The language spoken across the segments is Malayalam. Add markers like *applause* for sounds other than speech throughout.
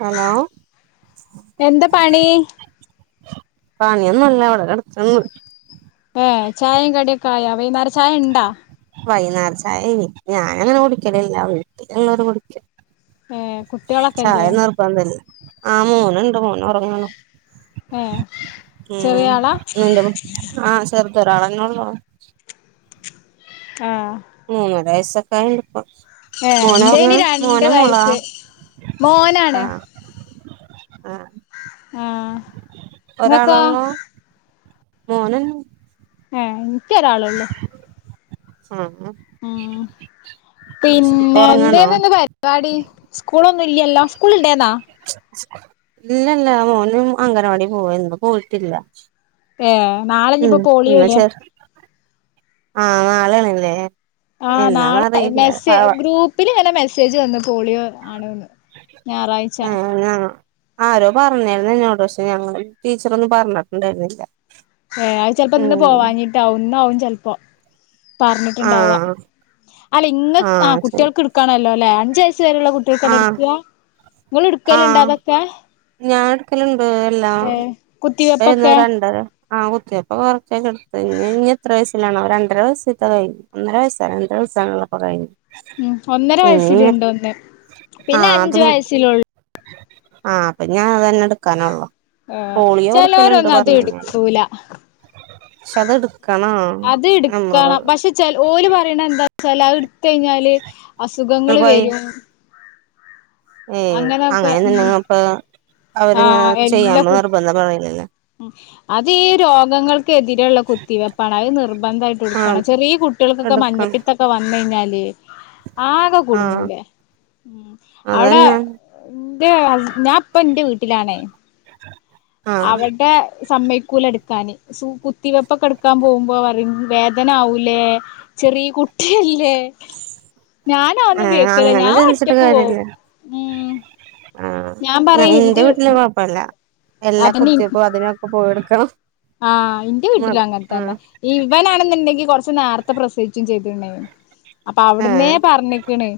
ഹലോ എന്താ പണി പണിയൊന്നുല്ല ഇവിടെ കടക്ക്ന്ന് ഏ ചായിം കടിയൊക്കെ ആയാ വൈന്നാര ചായണ്ടാ വൈന്നാരച്ചായ ഞാനങ്ങനെ കുടിക്കലില്ല വീട്ടിലുള്ളോര് കുടിക്കും ഏ ചായ കുട്ടികളൊക്കെല്ലേ നിർബന്ധല്ല ആഹ് മോനുണ്ട് മോ ഒറങ്ങുണു ഏ ഉം ചെറിയ ആളാ *unintelligible* ആ ചെർ ച്ചൊരാളന്നെള്ളൂ ആ മൂന്നര വയസൊക്കെ ആയിണ്ട്പ്പൊ ഏ മോനൊറങ്ങാ ഇന്റെന് മോന രണ്ട് മോളാ വയസ്സ് മോനാണ് ആഹ് ആഹ് ആഹ് ങ്ങക്കോ ഒരാളൊള്ളൂ മോനന്നെ ഏഹ് ഇൻക്കൊരാളൊള്ളൂ ആഹ് ഉം ഇപ്പൊ പിന്നെ ഉറങ്ങാണോ എന്തേയ്ന്ന് ഇന്ന് പരിപാടി സ്കൂളൊന്നും ഇല്ല്യല്ലോ സ്കൂൾണ്ടേയ്ന്നാ ഇല്ലല്ല മോനും അംഗനവാടി പോവേര്ന്ന് ഇപ്പൊ പോയിട്ടില്ല ഏ നാളഞ്ഞി ഇപ്പൊ പോളിയോല്ലേ ആഹ് നാളേണ്ലേ ആഹ് നാളെ മെസ് ഗ്രൂപ്പില് ഇങ്ങനെ മെസ്സേജ് വന്ന്ക്ക് പോളിയോ ആണ്ന്ന് ഞാറാഴ്ച്ച ആ ഞാ *unintelligible* ഞങ്ങൾ ടീച്ചറൊന്നും പറഞ്ഞിട്ടുണ്ടായിരുന്നില്ല ഏ അത്‌ ചെൽപ്പോ ഇന്ന് ഉം പോവാഞ്ഞീട്ടാവും ഇന്നാവും ചെൽപ്പോ ആ പർഞ്ഞിട്ട്ണ്ടാവാ അല്ല ഇങ്ങ ആ കുട്ട്യാൾക്ക് ഇട്ക്കാനാല്ലോല്ലേ അഞ്ചയ് സ് വരെള്ള ആ കുട്ട്യാൾക്കല്ലേട്ക്കാ ങ്ങള് ഇട്ക്കല്ണ്ടാ അതൊക്കെ ഞാൻട്ക്കലുണ്ട് എല്ലാം ഏ *unintelligible* കുത്തിവെപ്പൊക്കെ രണ്ടര ആഹ് കുത്തിയപ്പൊ കൊറച്ചൊക്കെ എടുത്ത് ഇനി എത്ര വയസ്സിലാണാവോ രണ്ടര വസ്സ്‌തെ കഴിഞ്ഞു ഒന്നര വയസ്സാ രണ്ടര വയസ്സാണല്ലോ ഇപ്പൊ കഴിഞ്ഞ് ഉം ഒന്നര വയസ്സില്ണ്ട് ഒന്ന് പിന്നെ അഞ്ചു വയസ്സിലൊള്ളൂ ആഹ് അപ്പൊ ഞാൻ അതന്നെട്ക്കാനൊള്ളു ആഹ് ചെലോരൊന്നും അത് കഴിഞ്ഞാല് എടുക്കൂല പക്ഷെ അത് എടുക്കണോ അത് നമ്മള് ഇട്ക്കണം പക്ഷേ ചെലോ ഓര് പറയ്ണെന്താ ച്ചാല് അത്‌ട്ത്ത്കഴിഞ്ഞാല് അസുഖങ്ങള് വരും ഉം അങ്ങനെയൊക്കെ ഉം അങ്ങനെന്ന്ണ്ടെങ്ങെപ്പോ ആ അവരിങ്ങനെ ചെയ്യാൻ എല്ലാ കുട്ടി നിർബന്ധം പറയിലല്ലോ അത് ഈ രോഗങ്ങൾക്കെതിരെയുള്ള കുത്തിവെപ്പാണ് അത് ആഹ് നിർബന്ധായിട്ടുട്ക്കണം ചെറിയ കു കുട്ടികൾക്കൊക്കെ എടുക്കണം മഞ്ഞപ്പിത്തൊക്കെ വന്നയ്ഞ്ഞാല് ആകെ ആഹ് കുടുങ്ങൂലെ ഉം അവിടെ അതന്നെ ഇന്റെ ഹസ് ഞാൻപ്പ ഇന്റെ വീട്ടിലാണേ ആഹ് അവടെ സമ്മയ് ക്കൂലട്ക്കാന് സു കുത്തിവെപ്പൊക്കെട്ക്കാൻ പോകുമ്പോ പറിം വേദനാവൂലേ ചെറിയ കു ട്ടി അല്ലേ ഞാനാവൊന്നും ഏഹ് കേക്കൂല അങ്ങനെ ഞാൻ ചിന്തിച്ചിട്ട് ഒറ്റക്ക് പോവും കാര്യല്ല ഉം ആഹ് ഞാൻ പറയും ഇന്റെ ഇത് വീട്ടില് കൊഴ്പ്പല്ല എല്ലാ അതന്നെ കുത്തിയപ്പോ അതിനൊക്കെ പോയെടുക്കണം ആഹ് ഇന്റെ വീട്ടിലും ആഹ് അങ്ങനെത്തന്നെ ഈ ഇവനാണെ ന്നുണ്ടെങ്കി കൊറച്ച് നേരത്തെ പ്രസവിക്കുകയും ചെയ്തിട്ടുണ്ടായിരുന്നു അപ്പൊ അവിടുന്നേ ഏഹ് പറഞ്ഞിക്കണ്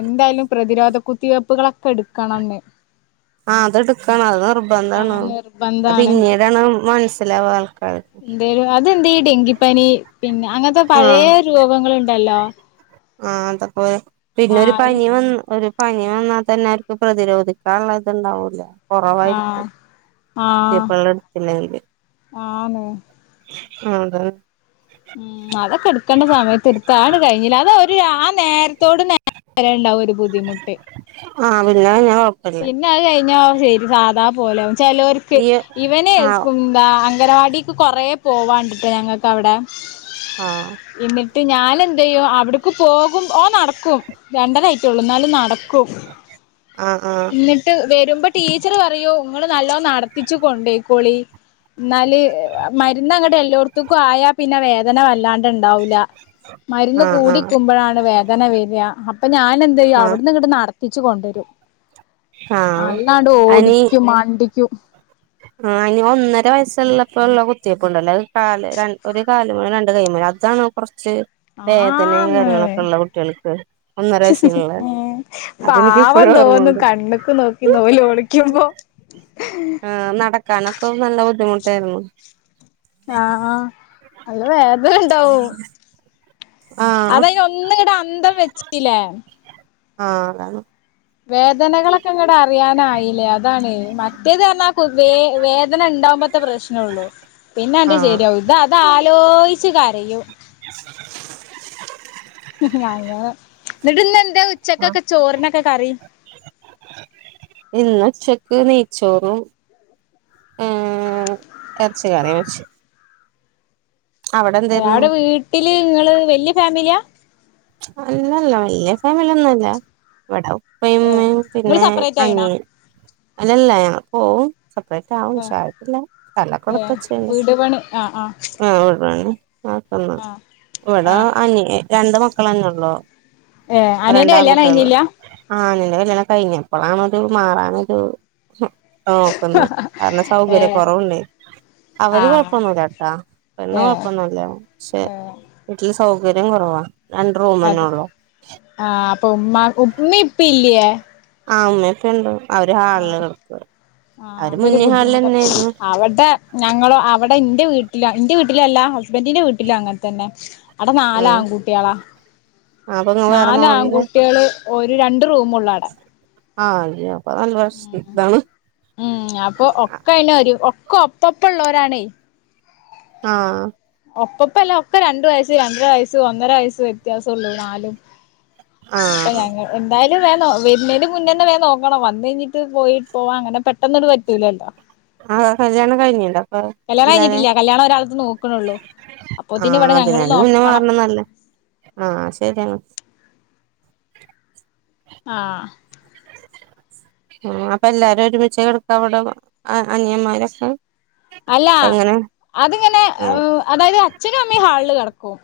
എന്തായാലും പ്രതിരോധ കുത്തിവയെ്പുകളൊക്കെ എടുക്കണംന്ന് ആ അതെടുക്കാണ് അത് നിർബന്ധമാണ് ആഹ് പിന്നീടാണ് മനസില- അതെ എന്ത ഈ ഡെങ്കിപ്പനി പിന്നെ അങ്ങനത്തെ പഴയ രോഗങ്ങളുണ്ട് ട്ടലോ *unintelligible* ആഹ അതപോലെ പിന്നെ ഒരു പനി വന്ന് ഒരു- പനി വന്നാൽ തന്നെ അവർക്ക് പ്രതിരോധിക്കാനുള്ള ഇത്ണ്ടാവൂലേ ആഹ് കുറവായിരിക്കും ചിപ്പള്ളടുത്തിയില് *unintelligible* ആണ് അതെ ഉം അതൊക്കെ എടുക്കേണ്ട സമയത്ത് എടുത്ത ആണ് കഴിഞ്ഞില്ല ആ നേരത്തോട് നേരം വരേണ്ട ഒരു ബുദ്ധിമുട്ട് ആ പിന്നെ ഞാൻ പിന്നെ അത് കഴിഞ്ഞോ ശരി സാധാ പോലെ ചിലർക്ക് ഈ ഇവന് ആഹ് അങ്കനവാടി- കുറേ പോവാണ്ടിട്ട് ഞങ്ങൾക്ക് അവിടെ- ആഹ എന്നിട്ട് ഞാൻ എന്ത്‌ ചെയ്യും അവിടക്ക് പോകും ഓ നടക്കും രണ്ടനായിട്ടള്ളൂ എന്നാലും നടക്കും ആഹ് ആഹ് എന്നിട്ട് വരുമ്പോ ടീച്ചർ പറയോ ഇങ്ങൾ നല്ലോ നടത്തിച്ചു കൊണ്ടേയിക്കോളി എന്നാല് മരുന്ന് അങ്ങട്ട് എല്ലോടത്തക്കും ആയാ പിന്നെ വേദന വല്ലാണ്ട് ഇണ്ടാവൂില്ല മരുന്ന് ആഹ് ആഹ് കൂടിക്കുമ്പോഴാണ് വേദന വരിക അപ്പൊ ഞാൻ എന്ത് ചെയ്യും ആഹ് അവിടുന്ന് ഇങ്ങട്ട് നടത്തി കൊണ്ടുവരും ആഹ് നല്ലാണ്ട് ഓടിക്കും മണ്ടിക്കും ആ അനി ഒന്നര വയസുള്ളപ്പോ ഉള്ള കുത്തിയപ്പ ഉണ്ടല്ലോ ഒരുകാലേ രണ്ട കൈ- അതാാണ് കുറച്ച്- വേദനയും ആന്ന് കാര്യങ്ങളൊക്കെ ഉള്ള കുട്ടികൾക്ക് ഒന്നര വയസങ്ങുള്ള അതെനിക്ക് ഇപ്പോഴും- തോന്നുന്നു ഓർമ്മയുണ്ട് കണ്ണുക്ക് നോക്കി ഓള് ഓളിക്കുമ്പോ- നടക്കാനൊക്കെ നല്ല ബുദ്ധിമുട്ടായിരുന്നു ആഹ ആ അത് വേദ ഇണ്ടാവും ആഹ് അതതിനന് ഒന്നുകിടെ അന്തം വെച്ചല്ലേ ആഹ അതാണ് വേദനകളൊക്കെ അറിയാനായില്ലേ അതാണ് മറ്റേത് പറഞ്ഞാൽ വേ വേദന ഉണ്ടാവകുമ്പോഴത്തെ പ്രശ്നള്ളു പിന്നെ അത് ആഹ് ശരിയാവും ഇത് അത് ആലോചി കരയൂ *unintelligible* അങ്ങട *unintelligible* എന്താ ആഹ് ഉച്ചക്കൊക്കെ ചോറിനൊക്കെ കറി ഇന്ന് ഉച്ചക്ക് നെയച്ചോറും- ഉം എറച്ചറിക്കറി വച്ച് അവിടെ വീട്ടില് നിങ്ങള് വല്യ ഫാമിലിയാ അല്ലല്ല വലിയ ഫാമിലി ഒന്നുംല്ല ഇവിടെ - ഉപ്പയും ഏഹ് ഉമ്മയും നിങ്ങള് പിന്നെ സെപ്പറേറ്റ് ആയിണാ അനിയൻ അല്ലല്ല അപ്പ- സെപ്പറേറ്റ് ആവും ഏഹ് പക്ഷെ ഇതായിട്ടില്ല സ്ഥലം ഏ കൊടുത്ത് വച്ചേക്കുവാ വീട് പണി ആഹ് ആഹ് - ആന് ആഹ് ഇവിട ആഹ് അന് രണ്ട് മക്കള അഞ്ഞള്ളോ ഏഹ് അനിയന്റെ രണ്ടാം കല്യാണം കുട്ടികള് കഴിഞ്ഞില്ല ആ- കല്ലിയാണം കഴിഞ്ഞപ്പോഴാണ ഒരു മാറാനൊരു- നോക്കന്ന് കാരണം സൗകര്യ ഏഹ് കൊറവുണ്ടെ അവര് ആഹ് കൊഴപ്പൊന്നില്ല കേട്ടാ പെണ് ഏഹ് കൊഴപ്പൊന്നില്ല പക്ഷെ ഏഹ് വട്ട *unintelligible* സൗകര്യം കുറവാ രണ്ട് റൂമന്നെ ഉള്ളൂ അപ്പ ഉമ്മ ഉമ്മ ഇപ്പ ഇല്ലയേ ആ അമ്മയൊക്കെ ഉണ്ട് അവര് ഹാളില് കൊടുക്ക ആ അതൊരു ബുദ്ധിമുട്ട് അവിടെ ഞങ്ങളോ അവിടെ എന്റെ വീട്ടിലോ എറെ വീട്ടിൽ- വീട്ടിലല്ല ഹസ്ബൻഡിന്റെ വീട്ടിലും അങ്ങനെ തന്നെ അവിടെ നാല് ആഹ് ആൺ കുട്ടികളാ അപ്പൊ ഇങ്ങള് വേറെ നാല് മാറില്ലേ ആൺകുട്ടികള് ഒരു രണ്ട് റൂമൊള്ള് അവിടെ ആഹ് അതെയോ ഉം ഉം അപ്പൊ ഒക്കെ അതിന്‌ ഒരു ഒക്ക ഒപ്പപ്പോ ഒള്ളവരാണേ ആഹ് ഒപ്പപ്പല്ല ഒക്കെ രണ്ട് വയസ് രണ്ടര വയസ്സ് ഒന്നര വയസ്സ് വ്യത്യാസം ഉള്ളു നാലും അപ്പൊ ആഹ് ഞങ്ങള് എന്താ വേണം വരുന്നേന് മുന്നേ തന്നെ വേഗം നോക്കണം വന്ന് കഴിഞ്ഞിട്ട് പോയി പോവാൻ അങ്ങനെ പെട്ടെന്നൊരു പറ്റൂലല്ലോ ആഹ് കല്യാണം കഴിഞ്ഞല്ലോ കല്യാണം കഴിഞ്ഞിട്ടില്ല കല്യാണം ഒരാൾക്ക് നോക്കണേയുള്ളൂ ആഹ് അതിന് തന്നേ മുന്നേ മാറണം എന്നല്ലേ ആഹ് ശരിയാണ് ആഹ് ആഹ് അപ്പൊ എല്ലാരും ഒരുമിച്ചാ കിടക്കുക അവിടെ അനിയമാരൊക്കെ അല്ല അതിങ്ങനെ ആഹ് അതായത് അച്ഛനും അമ്മയും ഹാളില് കിടക്കും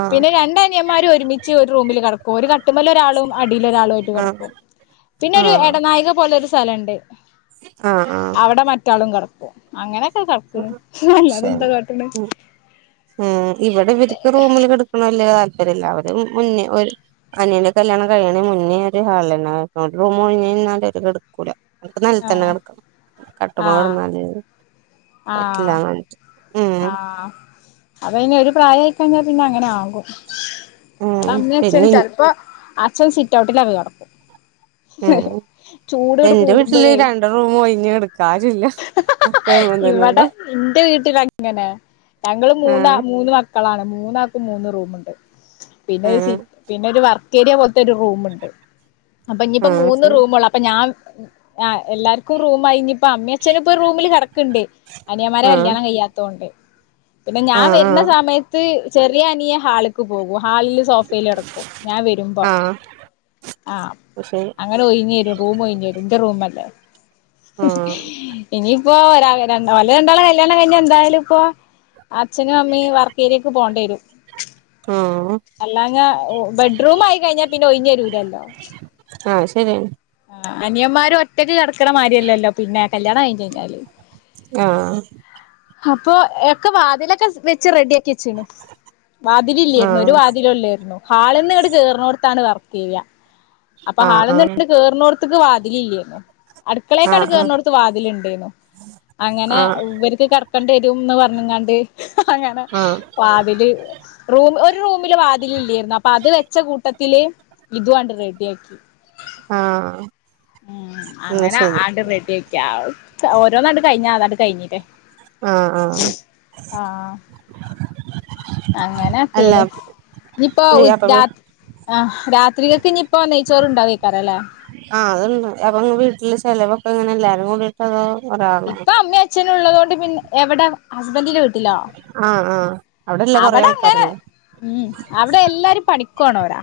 ആഹ് പിന്നെ രണ്ട് അനിയന്മാരും ഒരുമിച്ച് ഒരു റൂമില് കിടക്കും ഒരു കട്ടിൽമേൽ ഒരാളും അടിയിലും ഒരാളും ആയിട്ട് ആഹ് കിടക്കും പിന്നെ ഒരു ആഹ് എടനാഴിക പോലെ ഒരു സ്ഥലവുണ്ട് ആഹ് ആഹ് അവിടെ മറ്റേയാളും കിടക്കും അങ്ങനെ ശരി ഉം ഇവിടെ ഇവർക്ക് റൂമില് കിട ക്കണ വല്ല്യ താല്പര്യമില്ല അവര് മുന്നേ ഒരു അനിയന്റെ കല്യാണം കഴിയണേ മുന്നേ ഒരു ഹാളില് തന്നേ കിടക്കും ഒരു റൂമ് ഒഴിഞ്ഞ് കിടന്നാൽ അവര് കിടക്കൂല അവർക്ക് നിലത്ത് തന്നെ ആഹ് കിടക്കണം കട്ടിൽ മേൽ ആഹ് കിടന്നാല് ആഹ് പറ്റില്ലാന്ന് പറഞ്ഞിട്ട് ഉം അത് പിന്നെ ഒരു പ്രായമായി കഴിഞ്ഞാൽ പിന്നെ അങ്ങനെ ആകും ഉം അത് അമ്മയും അച്ചനും പിന്നെ ചെലപ്പോ അച്ഛൻ സിറ്റ് ഔട്ടില നടക്കും ഉം എന്റെ വീട്ടില് കൂടുമ്പോഴേ രണ്ട് റൂം ഒഴിഞ്ഞെടുക്കാറില്ല ആരൂല്ല ഇവിടെ എന്റെ വീട്ടില അങ്ങനെ ഞങ്ങള് മൂന്ന് ആഹ് മൂന്ന് മക്കളാണ് മൂന്നാക്കും മൂന്ന് റൂമുണ്ട് പിന്നെ ഒരു സി പിന്നെ ഒരു വർക്കേരിയ പോലത്തെ ഒരു റൂമുണ്ട് അപ്പൊ ഇനിയിപ്പോ മൂന്ന് റൂമുള്ളൂ അപ്പൊ ഞാൻ എല്ലാർക്കും റൂ ആയി ഇനി ഇപ്പൊ അമ്മേം അച്ഛനും ഇപ്പൊ റൂമില് കെടക്ക്ണ്ട് അനിയമാരെ കല്യാണം കഴ്യാത്തൊണ്ട് പിന്നെ ഞാൻ വരുന്ന ആഹ് സമയത്ത് ചെറിയ അനിയ ഹാളിക്ക് പോകും ഹാളില് സോഫേൽ കെടക്കും ഞാൻ വരുമ്പോ ആഹ് ആഹ് ശരി അങ്ങനെ ഒഴഞ്ഞരും റൂം ഒഴിഞ്ഞരും എന്റെ റൂമല്ലേ ആഹ് ഇനിയിപ്പോ ഒരാ രല രണ്ടാളും കല്യാണം കഴിഞ്ഞ എന്തായാലും ഇപ്പൊ അച്ഛനും അമ്മേം വർക്കേരിയ്ക്ക് പോകേണ്ടി വരും ആഹ് അല്ലാഞ്ഞ ബെഡ്റൂം ആയി കഴിഞ്ഞാൽ പിന്നെ ഒഴിഞ്ഞരൂലല്ലോ ആഹ് ആഹ് അത് ശരിയാണ് അനിയന്മാര് ഒറ്റയ്ക്ക് കെട ക്കണമാരിയല്ലല്ലോ പിന്നെ കല്യാണം കഴിഞ്ഞിട്ടെന്താലും ആഹ് അപ്പൊ എക്കെ വാതിലൊക്കെ വെച്ച് റെഡി ആക്കി വാതില് ഇല്ലായിരുന്നു ഒരു ആഹ് വാതിലും ഇല്ലായിരുന്നു ഹാള്ന്ന് ഇങ്ങട് കേറുന്നോടത്താണ് വർ അപ്പൊ ആഹ് ഹാളന്ന്ട്ത്ത് കേറുന്നോട്ത്ത്ക്ക് വാതിലല്ല്യ അടുക്കളയൊക്കെ ആഹ് കേറുന്നോട്ത്ത് വാതിലുണ്ട്ന്ന് അങ്ങനെ ആഹ് ഇവർക്ക് കെ ന്ന് പറഞ്ഞങ്ങാണ്ട് അങ്ങനെ ആഹ് ആഹ് വാതില് റൂ ഒരു റൂമില് വാതിലല്ലായിരുന്നു അപ്പൊ അത് വെച്ച കൂട്ടത്തില് ഇതും ആണ്ട് റെഡിയാക്കി ആഹ ഉം അങ്ങനെ ആണ്ട് റെഡിയ ഒക്കെ ഓരോന്നാട്ട കഴിഞ്ഞ ആ നാട്ട കഴിഞ്ഞിട്ടേ ആ ആ അങ്ങനെക്കെയു അല്ല ഇനിയിപ്പോൊ അപ്പൊ രാ ആ രാ ഇത്രരിക ഇപ്പോ നയിച്ചോറ് ഉണ്ടാവ കക്കാറല്ലേ ആഹ്തണ്ട് അപ്പ വീട്ടില് ചെലവൊക്കെ ഇങ്ങനെ എല്ലാരും കൂടിയിട്ട് അതോ ഒരാളോ ഇപ്പൊ അമ്മയും അച്ഛനും ഉള്ളത കൊണ്ട് പിന്നെ എവിടെ ഹസ്ബൻഡന്റെ വീട്ടിലോ ആഹ ആഹ അവിടെ അങ്ങനെ ഉം അവിടെ എല്ലാരും പഠിക്കവാണോരാ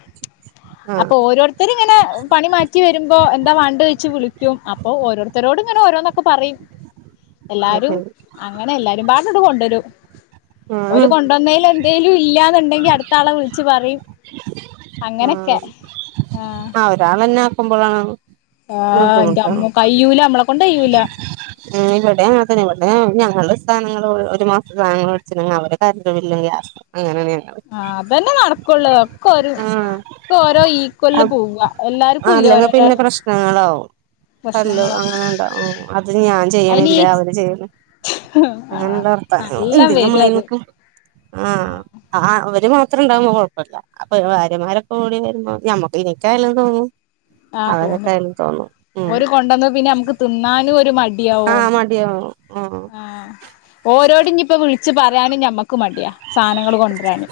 ആഹ് അപ്പൊ ഓരോരുത്തരും ഇങ്ങനെ പണി മാറ്റി വരുമ്പോ എന്താ വേണ്ട വെച്ച് വിളിക്കും അപ്പൊ ഓരോരുത്തരോടും ഇങ്ങനെ ഓരോന്നൊക്കെ പറയും ആ എല്ലാരും അങ്ങനെ എല്ലാരും പാട്ടട്ട് കൊണ്ടുവരും ആ കൊണ്ടന്നേൽ എന്തേലും ഇല്ലാതുണ്ടെങ്കി അടുത്താളെ വിളിച്ച് പറയും ആ അങ്ങനൊക്കെ ആ ഒരാള് തന്നെ ആക്കുമ്പോളാണ് ആഹ എന്റെ അമ്മ കയ്യൂല നമ്മളെ കൊണ്ട് കയ്യൂല ആ് ഇല്ലവിടെേ അ തന്നെ ഇട്ടെ ഞാ സധങ്ങൾ ഒരു മാസ സാധനങ്ങള ഒഴിച്ചുെങ്കിൽ അവര് കരു ബില്ലും ഗ്യാസും അങ്ങനെ തെയ ആ അതന്നെ നടക്കൂള്ളൂ ഒക്കെ ഒരു ആഹ് ഇപ്പൊ ഓരോ ഈക്വലില് അപ് പോവുക എല്ലാർക്കും ഇല്ല ഓരോരോ കല്ലു പ്രശ്നങ്ങളാവും അങ്ങനെണ്ടാവും അത് ഞാൻ അയിന് ഈ ചെയ്യണില്ലേ അവര് ചെയ്യ ആഹ് അങ്ങനുള്ളർത്ത നല്ലം എന്ത് വരും അത് ഞമ്മളക്ക ആഹ അവ അത്ര ഉണ്ടാകുമ്പോ കുഴപ്പമില്ല അപ്പൊ ഭാര്യമാരൊക്കെ ഓടി വരുമ്പോ ഞമ്മക്ക് എനിക്കായാലും തോന്നും ആഹ് തോന്നും അവരൊക്കും തോന്നും ഉ ഓര് കൊണ്ടന്ന് പിന്നെ നമുക്ക് തിന്നാനും ആഹ മടിയ ആഹ ഓരോടെ ഇപ്പോ വിളിച്ച വച്ച് പറയാന ഞമ്മക്ക് മടിയാ സാധനങ്ങൾ കൊണ്ടുവരാന്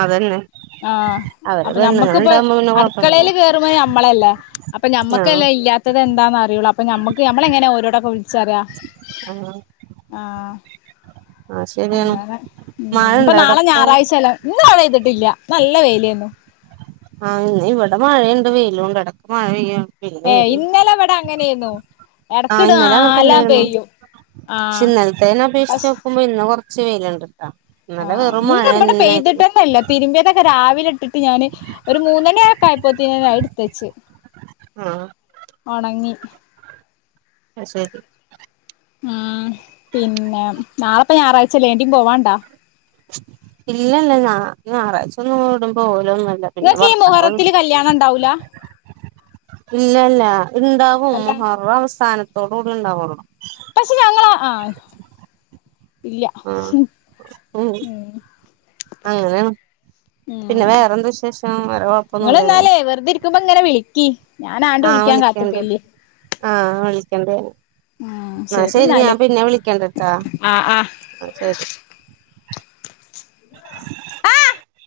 അതന്നെ ആഹ അവര് അപ്പൊ നമ്മക്കിപ്പൊ പെണ്ണുങ്ങളുണ്ടാവുമ്പോ പിന്നെ കൊഴപ്പല്ലല്ലോ അടുക്കളേല് കേറുമ്പോ നമ്മളല്ലാ അപ്പൊ ആഹ് ഞമ്മക്കല്ലേ ഇല്യാത്തത് എന്താന്ന് അ കുള്ളൂ അപ്പൊ ഞമ്മക്ക് നമ്മള എങ്ങനെ ഓരോടക്കെ വിളിച്ച് പറയാ ആഹ് ആഹ അത് ശരിയാണ് അങ്ങനെ ഉ മഴ ഇപ്പൊ ഇണ്ടോ നാളെ അവിടൊക്കെ ഞായറാഴ്ചല്ലോ ഇന്ന് നാളെ ചെയ്തിട്ടില്ല നല്ല വേലയാന്നു ആഹ് ഇന്ന് ഇവിടെ മഴയുണ്ട് വെയിലുംണ്ട് ഇടക്ക് മഴ പെയ്യ ഏ ഇന്നലെ അവിടെ അങ്ങനെന്നു ആഹ് ഇടക്കിടും ഇന്നലെ അങ്ങനെ ആലാം തന്നെയായിരുന്നു പെയ്യും പക്ഷെ ആഹ് ഇന്നലത്തെെ അപേക്ഷിച്ച് പഷ് നോക്കുമ്പോ ഇന്ന കൊറച്ച് വെയിലുണ്ട് ആഹ് ഇന്ന് ഇവിടെ പെയ്തിട്ടന്നല്ല തിരുമ്പിയതൊക്കെ രാവിലെ ഇട്ടിട്ട് ഞാന് ഒരു മൂന്നണി ആക്ക ആയപ്പോത്തി എടുത്തച്ച് ആഹ് ഒണങ്ങി അ ശെരി ആഹ് പിന്നെ നാളെപ്പ ഞായറാഴ്ചല്ലേ എടീം പോവാണ്ടാ ഇല്ലല്ല ഞാ ഞായറാഴ്ച ഒന്ന് ഓടുമ്പോ ഒന്നല്ല പിന്നെ ഇങ്ങക്ക് ഈ വർത്ത മുഹറത്തില് കല്യാണം ഉണ്ടാവൂല ഇല്ലല്ലാ ഇണ്ടാവും കല്യാ മുഹർറം അവസാനത്തോടൂടി ണ്ടാവുള്ളൂ. പക്ഷെ ഞങ്ങള ആ ഇല്ല ആഹ് ഉം അങ്ങനെയാണ് പിന്നെ ഉം വേറെന്താ വിശേഷം വേറെ കൊഴപ്പൊന്നുല്ലല്ലോ നിങ്ങളന്നാലേ വെർതെ ഇരിക്കുമ്പോ ഇങ്ങനെ വിളിക്കി ഞാനാണ്ട് വിളിക്കാൻ കാത്തിക്കല്ലേ ആഹ വിളിക്കണ്ടേ ന്നാ ശരി ഞാൻ പിന്നെ വിളിക്കണ്ടട്ടാ ആഹ് ആഹ് ആ ശരി *inaudible*